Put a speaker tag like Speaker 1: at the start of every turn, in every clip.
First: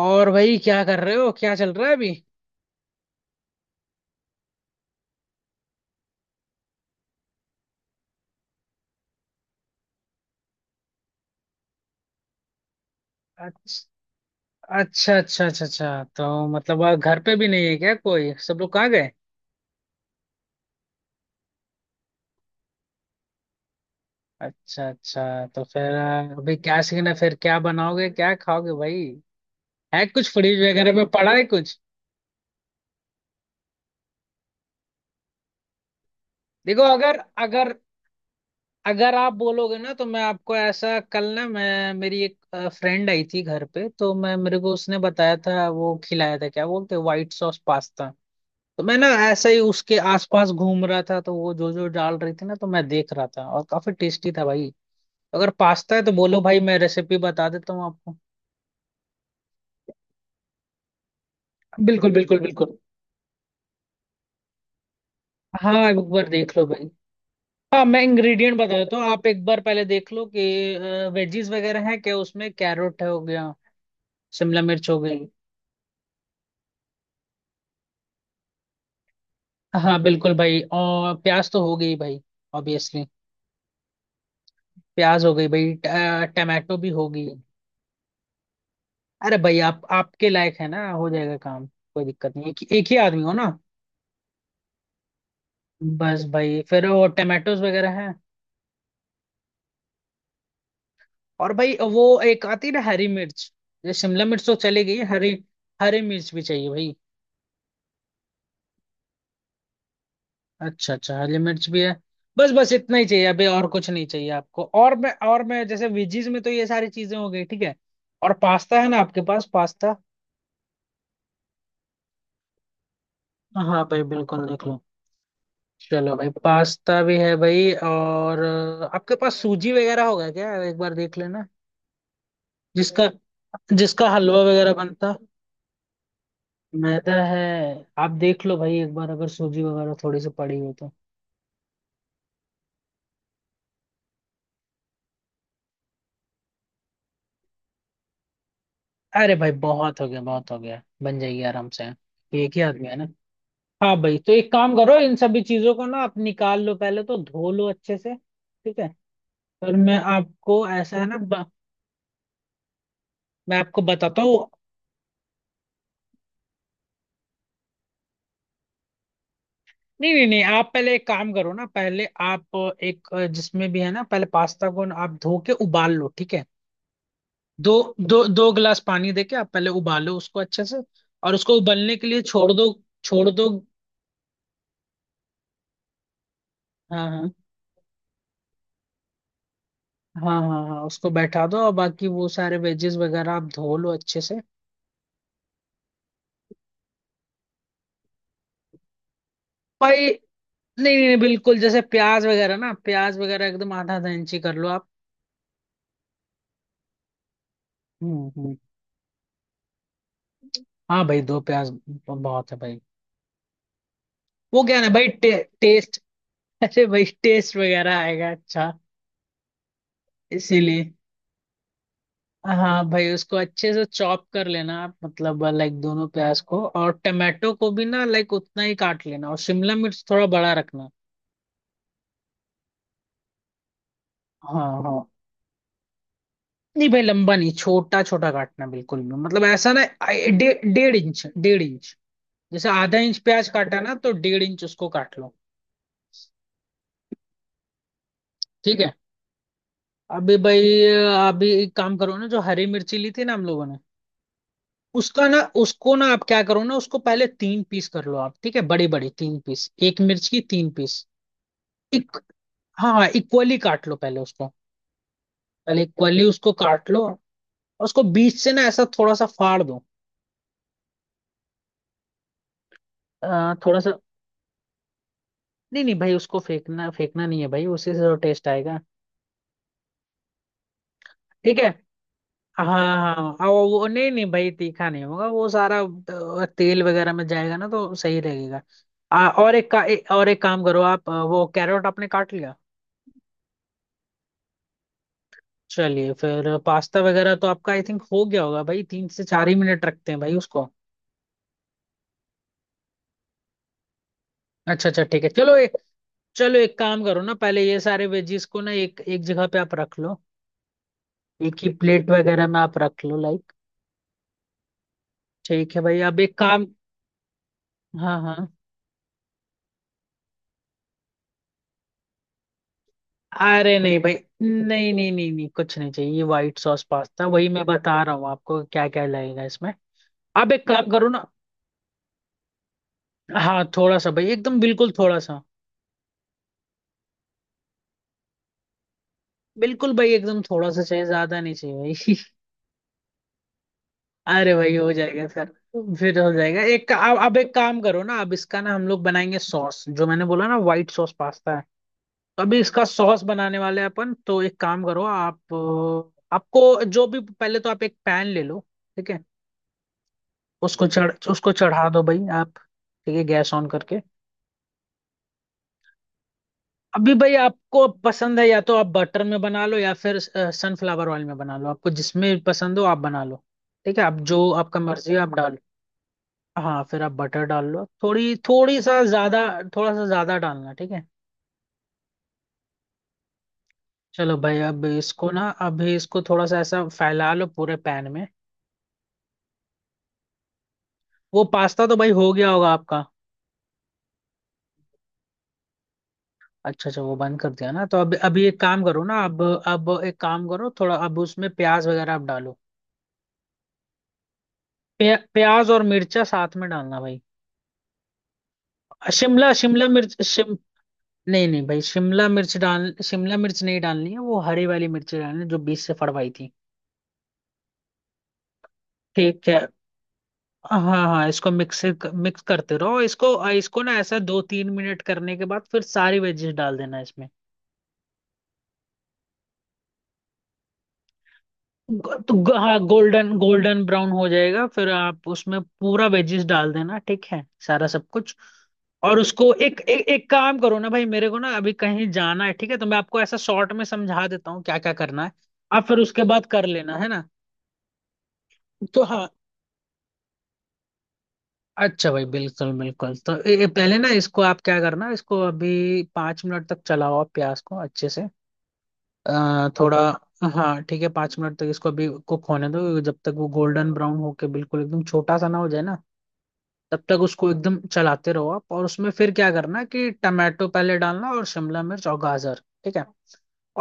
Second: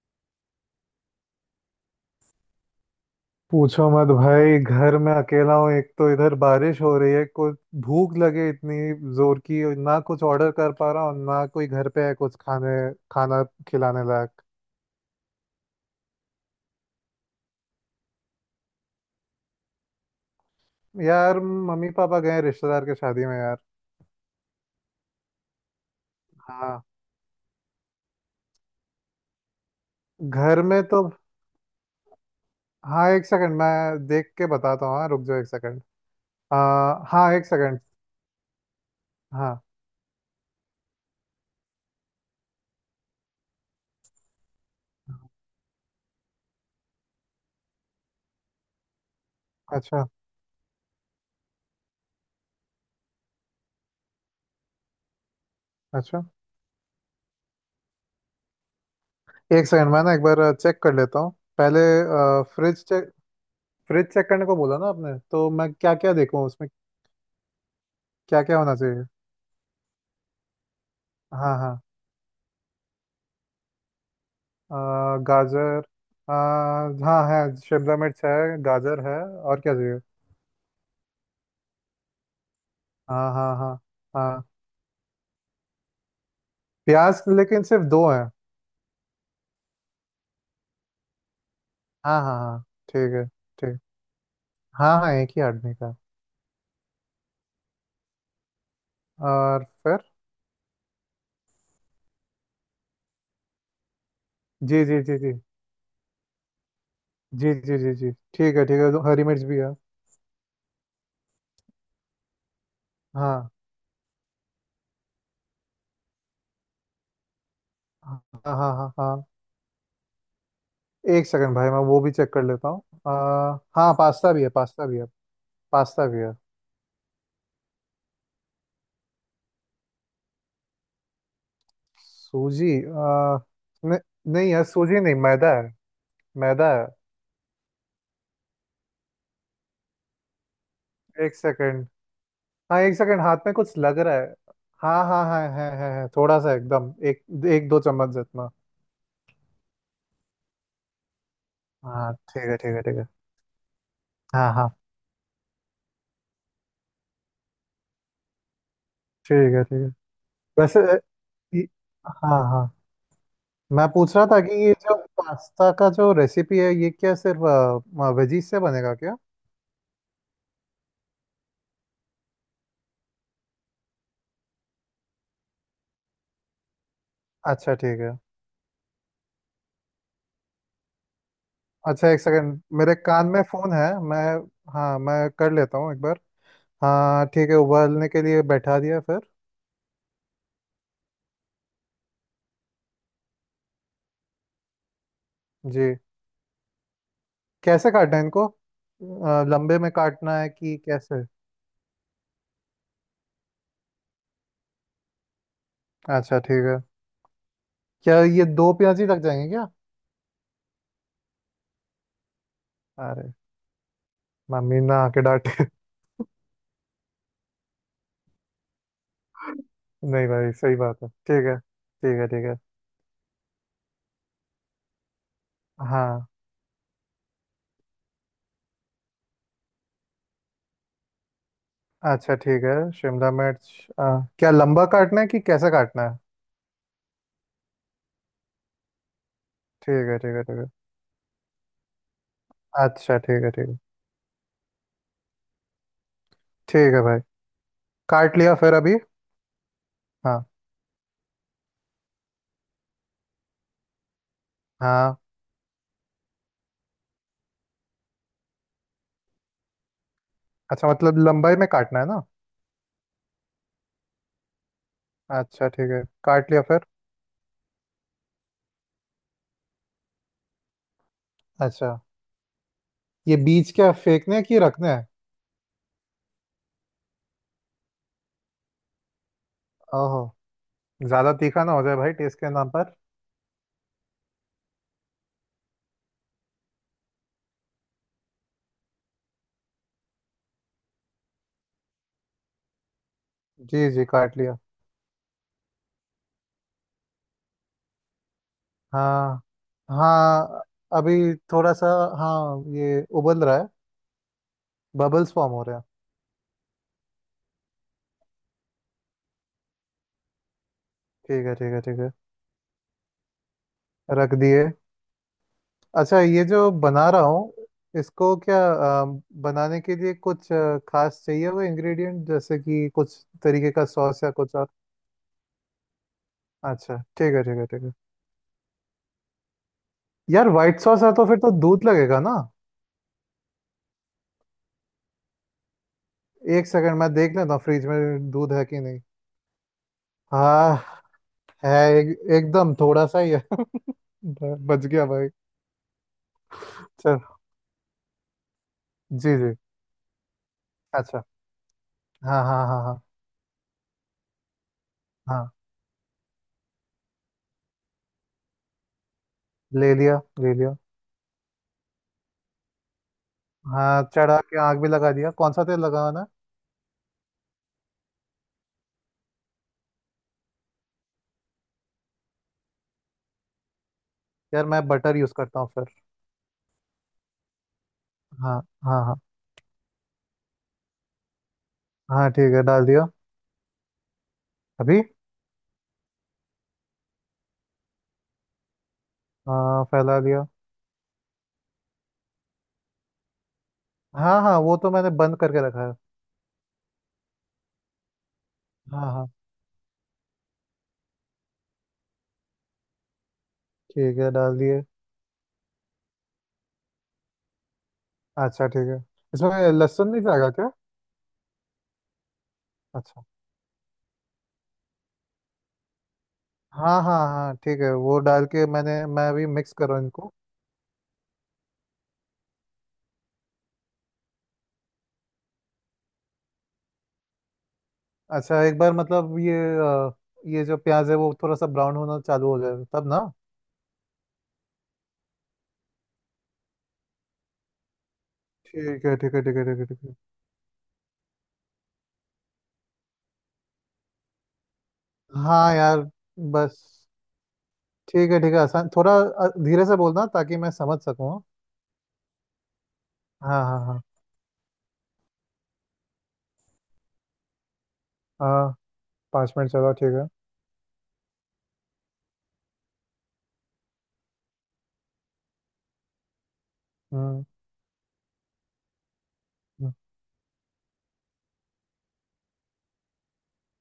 Speaker 1: और भाई, क्या कर रहे हो? क्या चल रहा है अभी?
Speaker 2: पूछो मत भाई, घर में अकेला हूँ। एक तो इधर बारिश हो रही है, कुछ भूख लगे इतनी जोर की। और ना कुछ ऑर्डर कर पा रहा हूँ, ना कोई घर पे है कुछ खाने खाना
Speaker 1: अच्छा,
Speaker 2: खिलाने लायक।
Speaker 1: अच्छा, अच्छा, अच्छा, अच्छा। तो मतलब घर पे भी नहीं है क्या कोई? सब लोग कहाँ गए?
Speaker 2: यार, मम्मी पापा गए हैं रिश्तेदार के शादी में यार।
Speaker 1: अच्छा, अच्छा। तो फिर अभी क्या
Speaker 2: हाँ,
Speaker 1: सीन है? फिर क्या बनाओगे, क्या खाओगे भाई? है कुछ फ्रिज
Speaker 2: घर में
Speaker 1: वगैरह
Speaker 2: तो
Speaker 1: में पड़ा है कुछ?
Speaker 2: हाँ। एक सेकंड, मैं देख के बताता हूँ। हाँ, रुक जाओ एक सेकंड। आ,
Speaker 1: देखो, अगर
Speaker 2: हाँ एक
Speaker 1: अगर
Speaker 2: सेकंड।
Speaker 1: अगर आप
Speaker 2: हाँ,
Speaker 1: बोलोगे ना तो मैं आपको ऐसा, कल ना, मैं, मेरी एक फ्रेंड आई थी घर पे, तो मैं, मेरे को उसने बताया था, वो खिलाया था, क्या बोलते, व्हाइट सॉस पास्ता। तो मैं ना ऐसे ही उसके
Speaker 2: अच्छा
Speaker 1: आसपास घूम रहा था, तो वो जो जो डाल रही थी ना, तो मैं देख रहा था, और काफी टेस्टी था भाई। अगर पास्ता है तो
Speaker 2: अच्छा।
Speaker 1: बोलो भाई, मैं रेसिपी बता देता हूँ आपको।
Speaker 2: एक सेकंड, मैं ना एक बार चेक कर लेता हूँ पहले।
Speaker 1: बिल्कुल, बिल्कुल, बिल्कुल।
Speaker 2: फ्रिज चेक, फ्रिज चेक करने को बोला ना आपने, तो
Speaker 1: हाँ,
Speaker 2: मैं क्या
Speaker 1: एक
Speaker 2: क्या
Speaker 1: बार
Speaker 2: देखूँ
Speaker 1: देख लो
Speaker 2: उसमें,
Speaker 1: भाई। हाँ, मैं
Speaker 2: क्या
Speaker 1: इंग्रेडिएंट
Speaker 2: क्या होना
Speaker 1: बता देता
Speaker 2: चाहिए।
Speaker 1: हूँ, आप एक बार पहले देख लो कि वेजीज
Speaker 2: हाँ हाँ,
Speaker 1: वगैरह है क्या उसमें। कैरेट हो गया? शिमला मिर्च हो गई?
Speaker 2: गाजर। अ, हाँ, है, शिमला मिर्च है, गाजर है, और क्या चाहिए?
Speaker 1: हाँ बिल्कुल भाई, और प्याज तो हो गई भाई, ऑब्वियसली।
Speaker 2: हाँ हाँ हाँ। हाँ,
Speaker 1: प्याज हो गई भाई, टमाटो भी
Speaker 2: प्याज
Speaker 1: होगी।
Speaker 2: लेकिन सिर्फ दो है।
Speaker 1: अरे भाई, आप आपके लायक है ना, हो जाएगा काम, कोई
Speaker 2: हाँ
Speaker 1: दिक्कत
Speaker 2: हाँ
Speaker 1: नहीं,
Speaker 2: हाँ,
Speaker 1: एक ही
Speaker 2: ठीक
Speaker 1: आदमी
Speaker 2: है
Speaker 1: हो ना।
Speaker 2: ठीक। हाँ हाँ, एक ही आदमी का।
Speaker 1: बस भाई, फिर वो टमाटोज वगैरह हैं।
Speaker 2: और फिर?
Speaker 1: और भाई, वो एक आती है ना, हरी मिर्च। ये शिमला मिर्च तो चली
Speaker 2: जी
Speaker 1: गई।
Speaker 2: जी जी
Speaker 1: हरी
Speaker 2: जी।
Speaker 1: हरी मिर्च भी चाहिए भाई।
Speaker 2: जी जी जी जी, ठीक है ठीक है, तो हरी मिर्च भी है।
Speaker 1: अच्छा अच्छा, हरी मिर्च भी है। बस बस इतना ही चाहिए, अभी
Speaker 2: हाँ
Speaker 1: और कुछ नहीं चाहिए आपको, और मैं जैसे वेजीज में तो ये सारी चीजें हो गई, ठीक है।
Speaker 2: हाँ।
Speaker 1: और
Speaker 2: हाँ
Speaker 1: पास्ता है
Speaker 2: हाँ
Speaker 1: ना
Speaker 2: हाँ,
Speaker 1: आपके पास, पास्ता?
Speaker 2: एक सेकंड भाई, मैं वो भी चेक कर लेता हूँ। अ,
Speaker 1: हाँ
Speaker 2: हाँ,
Speaker 1: भाई,
Speaker 2: पास्ता भी
Speaker 1: बिल्कुल
Speaker 2: है,
Speaker 1: देख लो।
Speaker 2: पास्ता भी है, पास्ता
Speaker 1: चलो
Speaker 2: भी
Speaker 1: भाई,
Speaker 2: है।
Speaker 1: पास्ता भी है भाई, और आपके पास सूजी वगैरह होगा क्या, एक बार देख लेना?
Speaker 2: सूजी
Speaker 1: जिसका
Speaker 2: न,
Speaker 1: जिसका हलवा
Speaker 2: नहीं यार,
Speaker 1: वगैरह
Speaker 2: सूजी नहीं,
Speaker 1: बनता।
Speaker 2: मैदा है, मैदा है।
Speaker 1: मैदा है। आप देख लो भाई, एक बार, अगर सूजी वगैरह थोड़ी सी पड़ी हो तो।
Speaker 2: एक सेकंड। हाँ एक सेकंड, हाथ में कुछ लग रहा है। हाँ हाँ हाँ, है, थोड़ा सा, एकदम एक एक दो चम्मच जितना।
Speaker 1: अरे भाई, बहुत हो गया, बहुत हो गया, बन जाएगी आराम से।
Speaker 2: हाँ ठीक
Speaker 1: एक
Speaker 2: है
Speaker 1: ही
Speaker 2: ठीक है
Speaker 1: आदमी है
Speaker 2: ठीक
Speaker 1: ना।
Speaker 2: है।
Speaker 1: हाँ भाई, तो एक
Speaker 2: हाँ हाँ,
Speaker 1: काम करो, इन सभी चीजों को ना आप निकाल लो, पहले तो धो लो अच्छे से, ठीक है?
Speaker 2: ठीक है
Speaker 1: पर
Speaker 2: ठीक है।
Speaker 1: मैं आपको
Speaker 2: वैसे
Speaker 1: ऐसा है ना,
Speaker 2: ये- हाँ हाँ,
Speaker 1: मैं आपको
Speaker 2: मैं पूछ
Speaker 1: बताता
Speaker 2: रहा
Speaker 1: हूँ।
Speaker 2: था कि ये जो पास्ता का जो रेसिपी है, ये क्या सिर्फ वेजीज से बनेगा क्या?
Speaker 1: नहीं नहीं नहीं, आप पहले एक काम करो ना, पहले आप एक, जिसमें भी है ना, पहले पास्ता को ना आप धो के उबाल लो, ठीक है? दो
Speaker 2: अच्छा ठीक है।
Speaker 1: दो दो गिलास पानी देके आप पहले उबालो उसको अच्छे से, और उसको उबलने के
Speaker 2: अच्छा, एक
Speaker 1: लिए छोड़
Speaker 2: सेकंड,
Speaker 1: दो।
Speaker 2: मेरे कान
Speaker 1: छोड़
Speaker 2: में
Speaker 1: दो।
Speaker 2: फोन है मैं, हाँ मैं कर लेता हूँ एक बार।
Speaker 1: हाँ
Speaker 2: हाँ
Speaker 1: हाँ
Speaker 2: ठीक है, उबालने के लिए बैठा दिया, फिर?
Speaker 1: हाँ हाँ हाँ, उसको बैठा दो, और बाकी वो सारे वेजेस वगैरह आप धो लो अच्छे से।
Speaker 2: जी, कैसे काटना है इनको? लंबे में
Speaker 1: भाई,
Speaker 2: काटना है कि
Speaker 1: नहीं नहीं नहीं,
Speaker 2: कैसे?
Speaker 1: बिल्कुल, जैसे प्याज वगैरह ना, प्याज वगैरह एकदम आधा आधा इंची कर लो आप।
Speaker 2: अच्छा ठीक है। क्या ये
Speaker 1: हम्म।
Speaker 2: दो प्याज ही लग जाएंगे क्या?
Speaker 1: हाँ भाई, दो प्याज बहुत है भाई।
Speaker 2: अरे,
Speaker 1: वो क्या
Speaker 2: मम्मी
Speaker 1: है ना
Speaker 2: ना
Speaker 1: भाई,
Speaker 2: आके डांटे।
Speaker 1: टेस्ट। अरे भाई, टेस्ट वगैरह आएगा अच्छा,
Speaker 2: नहीं भाई, सही
Speaker 1: इसीलिए।
Speaker 2: बात है, ठीक है ठीक है ठीक है।
Speaker 1: हाँ भाई, उसको अच्छे से चॉप कर लेना आप, मतलब लाइक दोनों
Speaker 2: हाँ,
Speaker 1: प्याज को, और टमाटो को भी ना लाइक उतना ही काट लेना, और शिमला मिर्च थोड़ा बड़ा रखना।
Speaker 2: अच्छा ठीक है। शिमला मिर्च क्या
Speaker 1: हाँ
Speaker 2: लंबा
Speaker 1: हाँ,
Speaker 2: काटना है कि कैसे काटना है?
Speaker 1: नहीं भाई, लंबा नहीं, छोटा छोटा काटना, बिल्कुल भी मतलब ऐसा ना,
Speaker 2: ठीक है ठीक है ठीक है।
Speaker 1: डेढ़ इंच, डेढ़ इंच। जैसे आधा इंच
Speaker 2: अच्छा ठीक
Speaker 1: प्याज
Speaker 2: है ठीक है
Speaker 1: काटा ना, तो डेढ़ इंच उसको काट लो।
Speaker 2: ठीक है भाई, काट लिया, फिर
Speaker 1: ठीक है,
Speaker 2: अभी?
Speaker 1: अभी
Speaker 2: हाँ
Speaker 1: भाई, अभी एक काम करो ना, जो हरी मिर्ची ली थी ना हम लोगों ने,
Speaker 2: हाँ।
Speaker 1: उसका ना, उसको ना आप क्या करो ना, उसको पहले तीन पीस कर लो आप, ठीक है? बड़ी बड़ी तीन पीस, एक मिर्च की तीन
Speaker 2: अच्छा
Speaker 1: पीस।
Speaker 2: मतलब, लंबाई में काटना है ना?
Speaker 1: हाँ हाँ, इक्वली काट लो पहले उसको।
Speaker 2: अच्छा
Speaker 1: पहले
Speaker 2: ठीक है,
Speaker 1: इक्वली
Speaker 2: काट
Speaker 1: उसको
Speaker 2: लिया, फिर?
Speaker 1: काट लो, और उसको बीच से ना ऐसा थोड़ा सा फाड़ दो,
Speaker 2: अच्छा, ये बीज
Speaker 1: थोड़ा
Speaker 2: क्या
Speaker 1: सा।
Speaker 2: फेंकने हैं कि रखने हैं?
Speaker 1: नहीं नहीं भाई, उसको फेंकना, फेंकना नहीं है भाई, उसी से तो टेस्ट आएगा।
Speaker 2: ओहो, ज्यादा
Speaker 1: ठीक
Speaker 2: तीखा
Speaker 1: है,
Speaker 2: ना हो जाए भाई टेस्ट के
Speaker 1: हाँ
Speaker 2: नाम पर।
Speaker 1: हाँ हाँ, नहीं नहीं भाई, तीखा नहीं होगा, वो सारा तेल वगैरह में जाएगा ना, तो सही रहेगा। आ, और एक का ए, और एक काम करो आप, वो कैरेट आपने काट लिया।
Speaker 2: जी जी, काट लिया।
Speaker 1: चलिए फिर, पास्ता वगैरह तो आपका आई थिंक हो गया होगा भाई, तीन से
Speaker 2: हाँ
Speaker 1: चार ही मिनट रखते हैं भाई
Speaker 2: हाँ,
Speaker 1: उसको।
Speaker 2: अभी थोड़ा सा। हाँ, ये उबल रहा है,
Speaker 1: अच्छा अच्छा, ठीक है,
Speaker 2: बबल्स फॉर्म
Speaker 1: चलो।
Speaker 2: हो रहे हैं।
Speaker 1: चलो, एक काम करो ना, पहले ये सारे वेजीज को ना एक एक जगह पे आप रख लो,
Speaker 2: ठीक
Speaker 1: एक
Speaker 2: है
Speaker 1: ही
Speaker 2: ठीक है ठीक
Speaker 1: प्लेट
Speaker 2: है,
Speaker 1: वगैरह में आप रख लो, लाइक।
Speaker 2: रख दिए।
Speaker 1: ठीक है भाई,
Speaker 2: अच्छा,
Speaker 1: अब एक
Speaker 2: ये
Speaker 1: काम,
Speaker 2: जो बना रहा हूँ
Speaker 1: हाँ
Speaker 2: इसको
Speaker 1: हाँ।
Speaker 2: क्या अ, बनाने के लिए कुछ खास चाहिए हुए इंग्रेडिएंट, जैसे कि कुछ तरीके
Speaker 1: अरे
Speaker 2: का
Speaker 1: नहीं भाई,
Speaker 2: सॉस या कुछ और?
Speaker 1: नहीं नहीं नहीं नहीं, कुछ नहीं चाहिए, ये व्हाइट सॉस
Speaker 2: अच्छा
Speaker 1: पास्ता,
Speaker 2: ठीक है
Speaker 1: वही
Speaker 2: ठीक
Speaker 1: मैं
Speaker 2: है ठीक है।
Speaker 1: बता रहा हूँ आपको, क्या क्या लगेगा इसमें।
Speaker 2: यार,
Speaker 1: अब एक
Speaker 2: व्हाइट
Speaker 1: काम
Speaker 2: सॉस
Speaker 1: करो
Speaker 2: है तो
Speaker 1: ना,
Speaker 2: फिर तो दूध लगेगा ना?
Speaker 1: हाँ, थोड़ा सा भाई, एकदम बिल्कुल थोड़ा सा,
Speaker 2: एक सेकंड, मैं देख लेता हूँ फ्रिज में दूध है कि नहीं।
Speaker 1: बिल्कुल भाई, एकदम थोड़ा
Speaker 2: हाँ,
Speaker 1: सा चाहिए, ज्यादा नहीं
Speaker 2: है।
Speaker 1: चाहिए भाई।
Speaker 2: एक, एकदम थोड़ा सा ही है।
Speaker 1: अरे भाई,
Speaker 2: बच
Speaker 1: हो
Speaker 2: गया
Speaker 1: जाएगा
Speaker 2: भाई।
Speaker 1: सर, फिर हो जाएगा। एक
Speaker 2: चल,
Speaker 1: अब एक काम करो ना, अब इसका ना हम लोग
Speaker 2: जी
Speaker 1: बनाएंगे
Speaker 2: जी,
Speaker 1: सॉस, जो मैंने बोला ना, व्हाइट सॉस
Speaker 2: अच्छा।
Speaker 1: पास्ता है।
Speaker 2: हाँ
Speaker 1: तो अभी
Speaker 2: हाँ हाँ
Speaker 1: इसका
Speaker 2: हाँ।
Speaker 1: सॉस बनाने वाले हैं अपन, तो एक काम करो,
Speaker 2: हाँ,
Speaker 1: आप आपको जो भी, पहले तो आप एक पैन ले लो, ठीक है?
Speaker 2: ले लिया, ले लिया।
Speaker 1: उसको चढ़ा दो भाई आप, ठीक है, गैस ऑन करके।
Speaker 2: हाँ, चढ़ा के आग भी लगा दिया, कौन सा तेल लगाना है?
Speaker 1: अभी भाई, आपको पसंद है, या तो आप बटर में बना लो, या फिर सनफ्लावर ऑयल में बना लो, आपको जिसमें पसंद हो आप बना लो। ठीक है, आप जो
Speaker 2: यार,
Speaker 1: आपका
Speaker 2: मैं
Speaker 1: मर्जी
Speaker 2: बटर
Speaker 1: है
Speaker 2: यूज
Speaker 1: आप डालो।
Speaker 2: करता हूँ फिर।
Speaker 1: हाँ, फिर आप बटर डाल लो, थोड़ी
Speaker 2: हाँ
Speaker 1: थोड़ी सा
Speaker 2: हाँ हाँ।
Speaker 1: ज्यादा, थोड़ा सा ज्यादा डालना, ठीक है।
Speaker 2: हाँ ठीक है, डाल दिया।
Speaker 1: चलो भाई, अब
Speaker 2: अभी?
Speaker 1: इसको ना, अभी इसको थोड़ा सा ऐसा फैला लो पूरे पैन में।
Speaker 2: हाँ, फैला दिया।
Speaker 1: वो पास्ता तो भाई हो गया होगा आपका।
Speaker 2: हाँ हाँ, वो तो मैंने बंद करके रखा है।
Speaker 1: अच्छा अच्छा, वो बंद कर दिया ना, तो अब अभी एक काम करो
Speaker 2: हाँ
Speaker 1: ना,
Speaker 2: हाँ।
Speaker 1: अब एक काम करो थोड़ा, अब उसमें प्याज वगैरह आप डालो।
Speaker 2: ठीक है, डाल दिए।
Speaker 1: प्याज और मिर्चा साथ में डालना भाई।
Speaker 2: अच्छा ठीक है।
Speaker 1: शिमला
Speaker 2: इसमें
Speaker 1: शिमला
Speaker 2: लहसुन
Speaker 1: मिर्च
Speaker 2: नहीं जाएगा
Speaker 1: शिम
Speaker 2: क्या?
Speaker 1: नहीं नहीं भाई,
Speaker 2: अच्छा,
Speaker 1: शिमला मिर्च नहीं डालनी है, वो हरी वाली मिर्च डालनी है, जो बीच से फड़वाई थी।
Speaker 2: हाँ हाँ हाँ ठीक है, वो डाल के मैं अभी
Speaker 1: ठीक है,
Speaker 2: मिक्स कर रहा हूँ इनको।
Speaker 1: हाँ हाँ, इसको मिक्स मिक्स करते रहो, इसको इसको ना ऐसा दो तीन मिनट करने के बाद, फिर सारी वेजेस डाल देना इसमें।
Speaker 2: अच्छा, एक बार मतलब ये ये जो प्याज है वो थोड़ा सा ब्राउन होना चालू हो
Speaker 1: हाँ,
Speaker 2: जाए तब ना?
Speaker 1: गोल्डन गोल्डन ब्राउन हो जाएगा, फिर आप उसमें पूरा वेजिस डाल देना, ठीक है, सारा सब कुछ।
Speaker 2: ठीक है
Speaker 1: और
Speaker 2: ठीक है
Speaker 1: उसको
Speaker 2: ठीक है ठीक
Speaker 1: एक
Speaker 2: है ठीक
Speaker 1: एक
Speaker 2: है।
Speaker 1: एक काम करो ना भाई, मेरे को ना अभी कहीं जाना है, ठीक है, तो मैं आपको ऐसा शॉर्ट में समझा देता हूँ, क्या क्या करना है,
Speaker 2: हाँ
Speaker 1: आप फिर
Speaker 2: यार,
Speaker 1: उसके बाद कर
Speaker 2: बस
Speaker 1: लेना, है ना।
Speaker 2: ठीक है ठीक है, आसान
Speaker 1: तो
Speaker 2: थोड़ा
Speaker 1: हाँ,
Speaker 2: धीरे से बोलना ताकि मैं समझ सकूँ।
Speaker 1: अच्छा भाई, बिल्कुल बिल्कुल, तो ये
Speaker 2: हाँ
Speaker 1: ये
Speaker 2: हाँ
Speaker 1: पहले
Speaker 2: हाँ
Speaker 1: ना, इसको आप क्या करना, इसको अभी पाँच मिनट तक चलाओ आप, प्याज को अच्छे से,
Speaker 2: हाँ, पाँच मिनट चला,
Speaker 1: थोड़ा।
Speaker 2: ठीक है।
Speaker 1: हाँ ठीक है, पाँच मिनट तक इसको अभी कुक होने दो, जब तक वो गोल्डन ब्राउन होके बिल्कुल एकदम छोटा सा ना हो जाए ना, तब तक
Speaker 2: हम्म,
Speaker 1: उसको एकदम चलाते रहो आप, और उसमें फिर क्या करना
Speaker 2: हम्म।
Speaker 1: कि टमाटो पहले डालना, और शिमला मिर्च और गाजर, ठीक है।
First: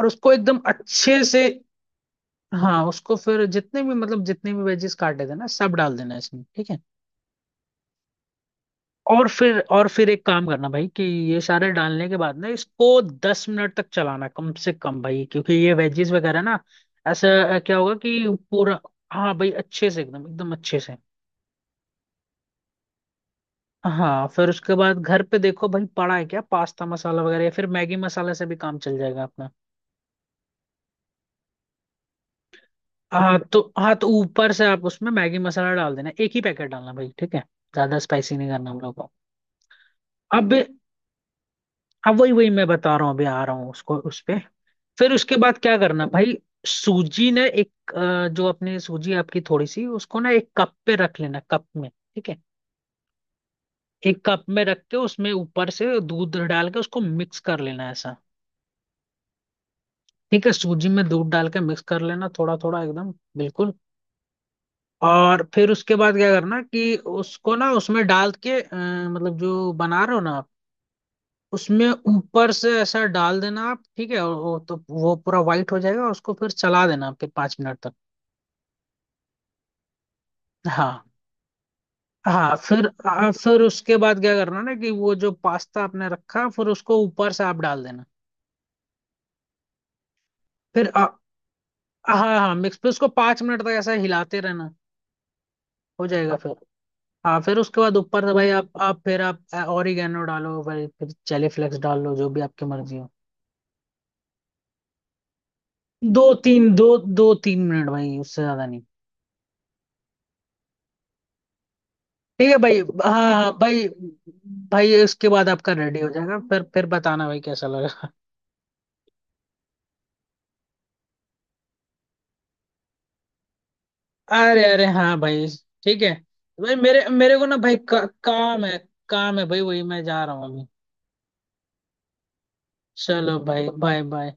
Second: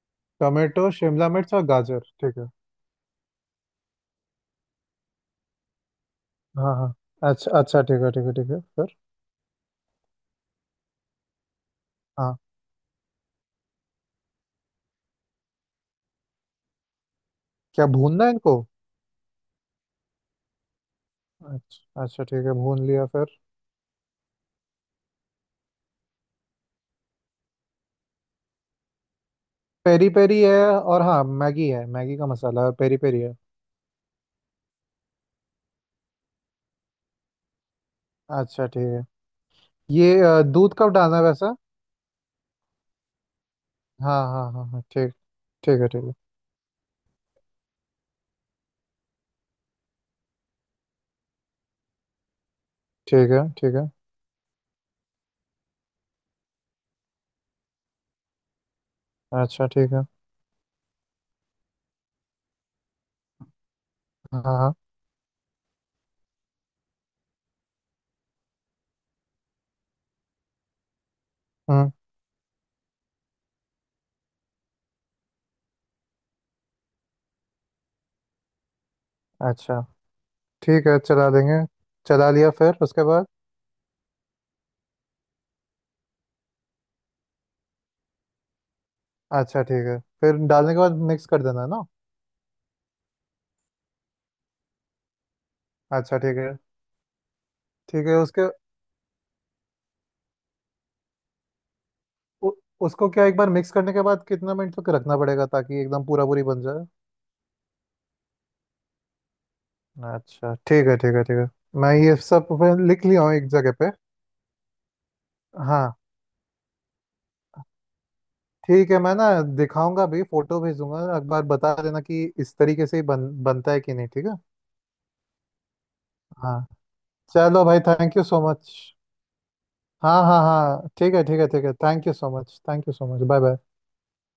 Speaker 1: और उसको एकदम
Speaker 2: टमाटो,
Speaker 1: अच्छे
Speaker 2: शिमला
Speaker 1: से।
Speaker 2: मिर्च और गाजर, ठीक है।
Speaker 1: हाँ, उसको फिर जितने भी मतलब, जितने भी वेजेस काटे थे ना, सब डाल देना इसमें, ठीक
Speaker 2: हाँ
Speaker 1: है।
Speaker 2: हाँ, अच्छा अच्छा ठीक है ठीक है ठीक है, फिर?
Speaker 1: और फिर एक काम करना भाई, कि ये सारे डालने के
Speaker 2: हाँ,
Speaker 1: बाद ना, इसको दस मिनट तक चलाना कम से कम भाई, क्योंकि ये वेजीज वगैरह ना, ऐसा क्या
Speaker 2: क्या
Speaker 1: होगा
Speaker 2: भूनना है
Speaker 1: कि
Speaker 2: इनको?
Speaker 1: पूरा। हाँ भाई, अच्छे से, एकदम एकदम अच्छे से।
Speaker 2: अच्छा अच्छा ठीक है, भून लिया, फिर?
Speaker 1: हाँ, फिर उसके बाद घर पे देखो भाई, पड़ा है क्या पास्ता मसाला वगैरह, या फिर मैगी मसाला से भी काम चल जाएगा अपना।
Speaker 2: पेरी पेरी है और हाँ, मैगी है, मैगी का मसाला है, पेरी पेरी है।
Speaker 1: हाँ तो ऊपर से आप उसमें मैगी मसाला डाल देना, एक ही पैकेट डालना भाई, ठीक है, ज्यादा स्पाइसी नहीं
Speaker 2: अच्छा
Speaker 1: करना हम
Speaker 2: ठीक
Speaker 1: लोग
Speaker 2: है।
Speaker 1: को।
Speaker 2: ये
Speaker 1: अब
Speaker 2: दूध कब डालना है वैसा?
Speaker 1: अब वही वही मैं बता रहा हूँ, अभी आ रहा हूँ उसको, उस
Speaker 2: हाँ
Speaker 1: पे।
Speaker 2: हाँ हाँ हाँ ठीक।
Speaker 1: फिर उसके बाद क्या
Speaker 2: ठीक है ठीक
Speaker 1: करना
Speaker 2: है
Speaker 1: भाई, सूजी ने एक, जो अपनी सूजी आपकी थोड़ी सी, उसको ना एक कप पे रख लेना, कप में, ठीक है?
Speaker 2: ठीक है ठीक है।
Speaker 1: एक कप में रख के उसमें ऊपर से दूध डाल के उसको मिक्स कर लेना ऐसा,
Speaker 2: अच्छा ठीक है।
Speaker 1: ठीक है, सूजी में दूध डाल के मिक्स कर लेना, थोड़ा थोड़ा एकदम बिल्कुल।
Speaker 2: हाँ हाँ,
Speaker 1: और फिर उसके बाद क्या करना कि उसको ना, उसमें डाल के मतलब, जो बना रहे हो ना आप, उसमें
Speaker 2: हम्म।
Speaker 1: ऊपर से ऐसा डाल देना आप, ठीक है, और वो तो वो पूरा वाइट हो जाएगा, और उसको फिर चला देना फिर पाँच मिनट तक।
Speaker 2: अच्छा ठीक है,
Speaker 1: हाँ
Speaker 2: चला देंगे। चला लिया,
Speaker 1: हाँ,
Speaker 2: फिर उसके बाद?
Speaker 1: फिर उसके बाद क्या करना ना, कि वो जो पास्ता आपने रखा, फिर उसको ऊपर से आप डाल देना।
Speaker 2: अच्छा ठीक है, फिर डालने के
Speaker 1: फिर
Speaker 2: बाद
Speaker 1: आ,
Speaker 2: मिक्स कर देना है ना?
Speaker 1: हाँ हाँ, मिक्स, फिर उसको पाँच मिनट तक ऐसा हिलाते रहना, हो
Speaker 2: अच्छा
Speaker 1: जाएगा फिर। हाँ, फिर उसके बाद
Speaker 2: ठीक है
Speaker 1: ऊपर से भाई,
Speaker 2: उसके,
Speaker 1: आप फिर आप ओरिगेनो डालो भाई, फिर चिली फ्लेक्स डाल लो, जो भी
Speaker 2: उ,
Speaker 1: आपकी मर्जी हो।
Speaker 2: उसको क्या एक बार मिक्स करने के बाद कितना मिनट तक रखना पड़ेगा ताकि एकदम
Speaker 1: दो
Speaker 2: पूरा पूरी बन
Speaker 1: तीन
Speaker 2: जाए?
Speaker 1: दो दो तीन मिनट भाई, उससे ज्यादा नहीं।
Speaker 2: अच्छा ठीक है ठीक है ठीक है, मैं ये सब
Speaker 1: ठीक है
Speaker 2: फिर
Speaker 1: भाई,
Speaker 2: लिख
Speaker 1: हाँ
Speaker 2: लिया हूँ एक
Speaker 1: हाँ
Speaker 2: जगह
Speaker 1: भाई,
Speaker 2: पे।
Speaker 1: भाई इसके बाद आपका
Speaker 2: हाँ
Speaker 1: रेडी हो जाएगा, फिर बताना भाई कैसा लगा।
Speaker 2: ठीक है, मैं ना दिखाऊंगा भी, फोटो भेजूंगा, एक बार बता देना कि इस तरीके से ही बनता है कि नहीं, ठीक है।
Speaker 1: अरे अरे हाँ भाई, ठीक है
Speaker 2: हाँ,
Speaker 1: भाई, मेरे मेरे को ना
Speaker 2: चलो
Speaker 1: भाई
Speaker 2: भाई, थैंक यू सो
Speaker 1: काम
Speaker 2: मच।
Speaker 1: है, काम है भाई, वही मैं
Speaker 2: हाँ
Speaker 1: जा रहा
Speaker 2: हाँ
Speaker 1: हूँ अभी।
Speaker 2: हाँ ठीक है ठीक है ठीक है, thank you so much, thank you so much,
Speaker 1: चलो
Speaker 2: बाय
Speaker 1: भाई,
Speaker 2: बाय।
Speaker 1: Bye bye.